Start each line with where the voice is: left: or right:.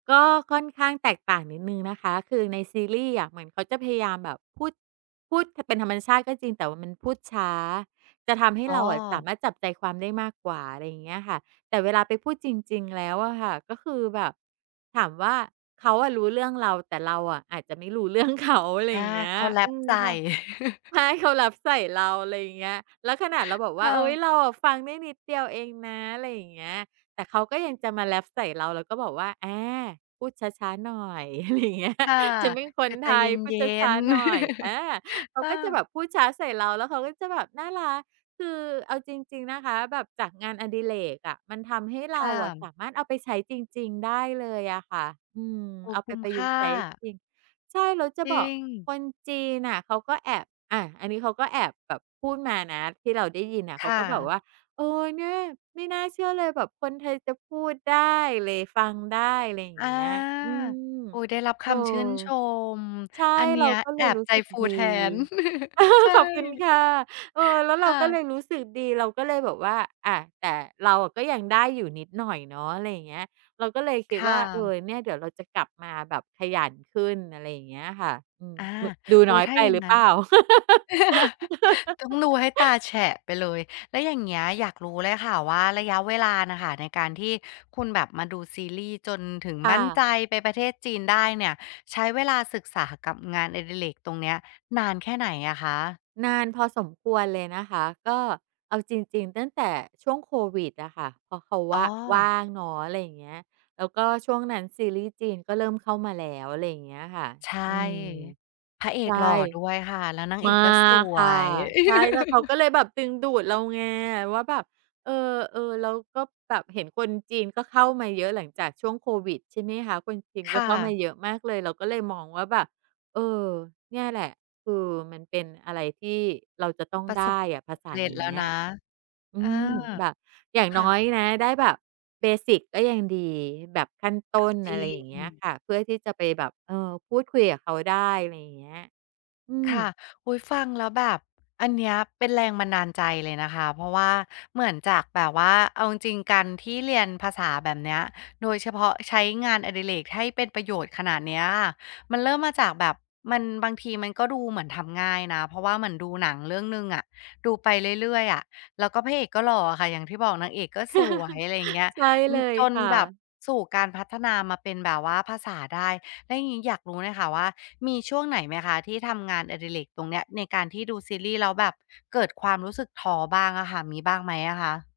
right: ก็ค่อนข้างแตกต่างนิดหนึ่งนะคะ คือในซีรีส์อะ เหมือนเขาจะพยายามแบบพูด พูด ท เป็นธรรมชาติก็จริง แต่ว่ามันพูดช้า จะทำให้
left: อ๋
right: เราอะสา
left: อ
right: มารถจับใจความได้มากกว่า อะไรอย่างเงี้ยค่ะ แต่เวลาไปพูดจริง ๆ แล้วอะค่ะ ก็คือแบบ ถามว่าเขาอะรู้เรื่องเรา แต่เราอะอาจจะไม่รู้ เรื่องเขา อะไร
left: อา
right: อย่างเงี้
left: เข
right: ย
left: าแร
right: อื
left: ป
right: ม
left: ใส่
right: พอ ใช่ เขาแรปใส่เรา ไรอย่างเงี้ย แล้วขนาดเราบอกว
left: ค
right: ่า
left: ่
right: เฮ้
left: ะ
right: ย เราอะฟังได้นิดเดียวเองนะ ไรอย่างเงี้ย แต่เขาก็ยังจะมาแรปใส่เรา เราก็บอกว่า อา พูดช้า ๆ หน่อย อะไรอย่างเงี้ย
left: ค่ะ
right: ฉันเป็นค
left: ค
right: น
left: ือใจ
right: ไท
left: เ
right: ย พู
left: ย
right: ด
left: ็
right: ช้า
left: น
right: ๆ
left: ๆ
right: หน่อย อา เข
left: เ
right: า
left: อ
right: ก็จะแบ
left: อ
right: บพูดช้าใส่เรา แล้วเขาก็จะแบบน่ารัก คือเอาจริง ๆ นะคะ แบบจากงานอดิเรกอะ มันทำให้เร
left: ค
right: า
left: ่
right: อะ
left: ะ
right: สามารถเอาไปใช้จริง ๆ ได้เลยอะค่ะ อืม
left: โอ้
right: เอา
left: ค
right: ไป
left: ุ้ม
right: ประ
left: ค
right: ยุ
left: ่
right: กต์ใช้
left: า
right: จริง ใช่ แล้วจะ
left: จริ
right: บอก
left: ง
right: คนจีนน่ะเขาก็แอบ อะ อันนี้เขาก็แอบแบบพูดมานะ ที่เราได้ยินน่ะ เ
left: ค
right: ขา
left: ่
right: ก็แบบ
left: ะ
right: ว่า "เออ เนี่ย ไม่น่าเชื่อเลยแบบคนไทยจะพูดได้เลย ฟังได้" ไรอย่า
left: อ
right: ง
left: า
right: เงี้ย อืม
left: อุ๊ย ได้รับ
right: เ
left: ค
right: ออ
left: ำชื่นชม
right: ใช่
left: อันเนี
right: เ
left: ้
right: รา
left: ย
right: ก็เ
left: แ
right: ล
left: อ
right: ย
left: บ
right: รู้
left: ใจ
right: สึก
left: ฟู
right: ดี
left: แทน ใช่
right: ขอบคุณค่ะ เออ แล้วเ
left: ค
right: รา
left: ่
right: ก็
left: ะ
right: เลยรู้สึกดี เราก็เลยแบบว่า อะ แต่เราอะก็ยังได้อยู่นิดหน่อยเนาะ อะไรอย่างเงี้ย เราก็เลยค
left: ค
right: ิด
left: ่
right: ว่า เออ
left: ะ
right: เนี่ยเดี๋ยวเราจะกลับมาแบบขยันขึ้น อะไรอย่างเงี้ยค่ะ อืม
left: อา
right: ม ดู
left: อ
right: น
left: ุ๊
right: ้อ
left: ย
right: ย
left: ถ้
right: ไ
left: า
right: ป
left: อย่า
right: หร
left: ง
right: ือ
left: น
right: เ
left: ั
right: ป
left: ้น
right: ล่า?
left: ต้องดูให้ตาแฉะไปเลย แล้วอย่างเงี้ย อยากรู้เลยค่ะว่า ระยะเวลาน่ะค่ะ ในการที่คุณแบบมาดูซีรีส์ จนถึง
right: ค่
left: มั่นใ
right: ะ
left: จไปประเทศจีนได้เนี่ย ใช้เวลาศึกษากับงานอดิเรกตรงเนี้ย นานแค่ไหนอะคะ?
right: นานพอสมควรเลยนะคะ ก็เอาจริง ๆ ตั้งแต่ช่วงโควิดอะค่ะ เพราะเขาว
left: อ๋
right: ่า
left: อ
right: ว่างเนาะ อะไรอย่างเงี้ย แล้วก็ช่วงนั้นซีรีส์จีนก็เริ่มเข้ามาแล้ว อะไรอย่างเงี้ยอะค่ะ
left: ใช่
right: อืม
left: พระเอ
right: ใช
left: ก
right: ่
left: หล่อด้วยค่ะ แล้วนางเ
right: ม
left: อ
right: า
left: กก็ส
right: ก
left: ว
right: ค่ะ
left: ย
right: ใช่ แล้วเขาก็เลยแบบดึงดูดเราไงว่าแบบ เออ เออ เราก็แบบเห็นคนจีนก็เข้ามาเยอะหลังจากช่วงโควิด ใช่ไหมคะ คนจีน
left: ค
right: ก็
left: ่
right: เข้ามา
left: ะ
right: เยอะมากเลย เราก็เลยมองว่าแบบ เออ เนี่ยแหละ คือมันเป็นอะไรที่เราจะต้อง
left: ประ
right: ได
left: สบ
right: ้
left: ควา
right: อ
left: ม
right: ะ ภาษา
left: เร็
right: เน
left: จ
right: ี
left: แล้ว
right: ้ย
left: นะ
right: อ
left: เอ
right: ื
left: อ
right: ม แบบอย่าง
left: ค
right: น
left: ่
right: ้อ
left: ะ
right: ยนะ ได้แบบ เบสิก ก็ยังดี แบบขั้นต้น
left: จร
right: อ
left: ิ
right: ะไรอย่างเงี้ย
left: ง
right: ค่ะ เพื่อที่จะไปแบบ เออ พูดคุยกับเขาได้ ไรอย่างเงี้ย อื
left: ค
right: ม
left: ่ะ อุ๊ย ฟังแล้วแบบอันเนี้ย เป็นแรงบันดาลใจเลยนะคะ เพราะว่าเหมือนจากแบบว่า เอาจริง ๆ การที่เรียนภาษาแบบเนี้ย โดยเฉพาะใช้งานอดิเรกให้เป็นประโยชน์ขนาดเนี้ย มันเริ่มมาจากแบบมัน บางทีมันก็ดูเหมือนทำง่ายนะ เพราะว่าเหมือนดูหนังเรื่องหนึ่งอะ ดูไปเรื่อย ๆ อะ แล้วก็พระเอกก็หล่ออะค่ะ อย่างที่บอก นางเอกก็สวย อะไรอย่างเงี้ย
right: ใช่
left: อื
right: เล
left: อ
right: ย
left: จน
right: ค่
left: แบบ
right: ะ
left: สู่การพัฒนามาเป็นแบบว่าภาษาได้ แล้วอย่างงี้อยากรู้เลยค่ะว่า มีช่วงไหนไหมคะที่ทำงานอดิเรกตรงเนี้ย ในการที่ดูซีรีส์ แล้วแบบเกิดความรู้สึกท้อบ้างอะค่ะ มีบ้างไหมอะคะ?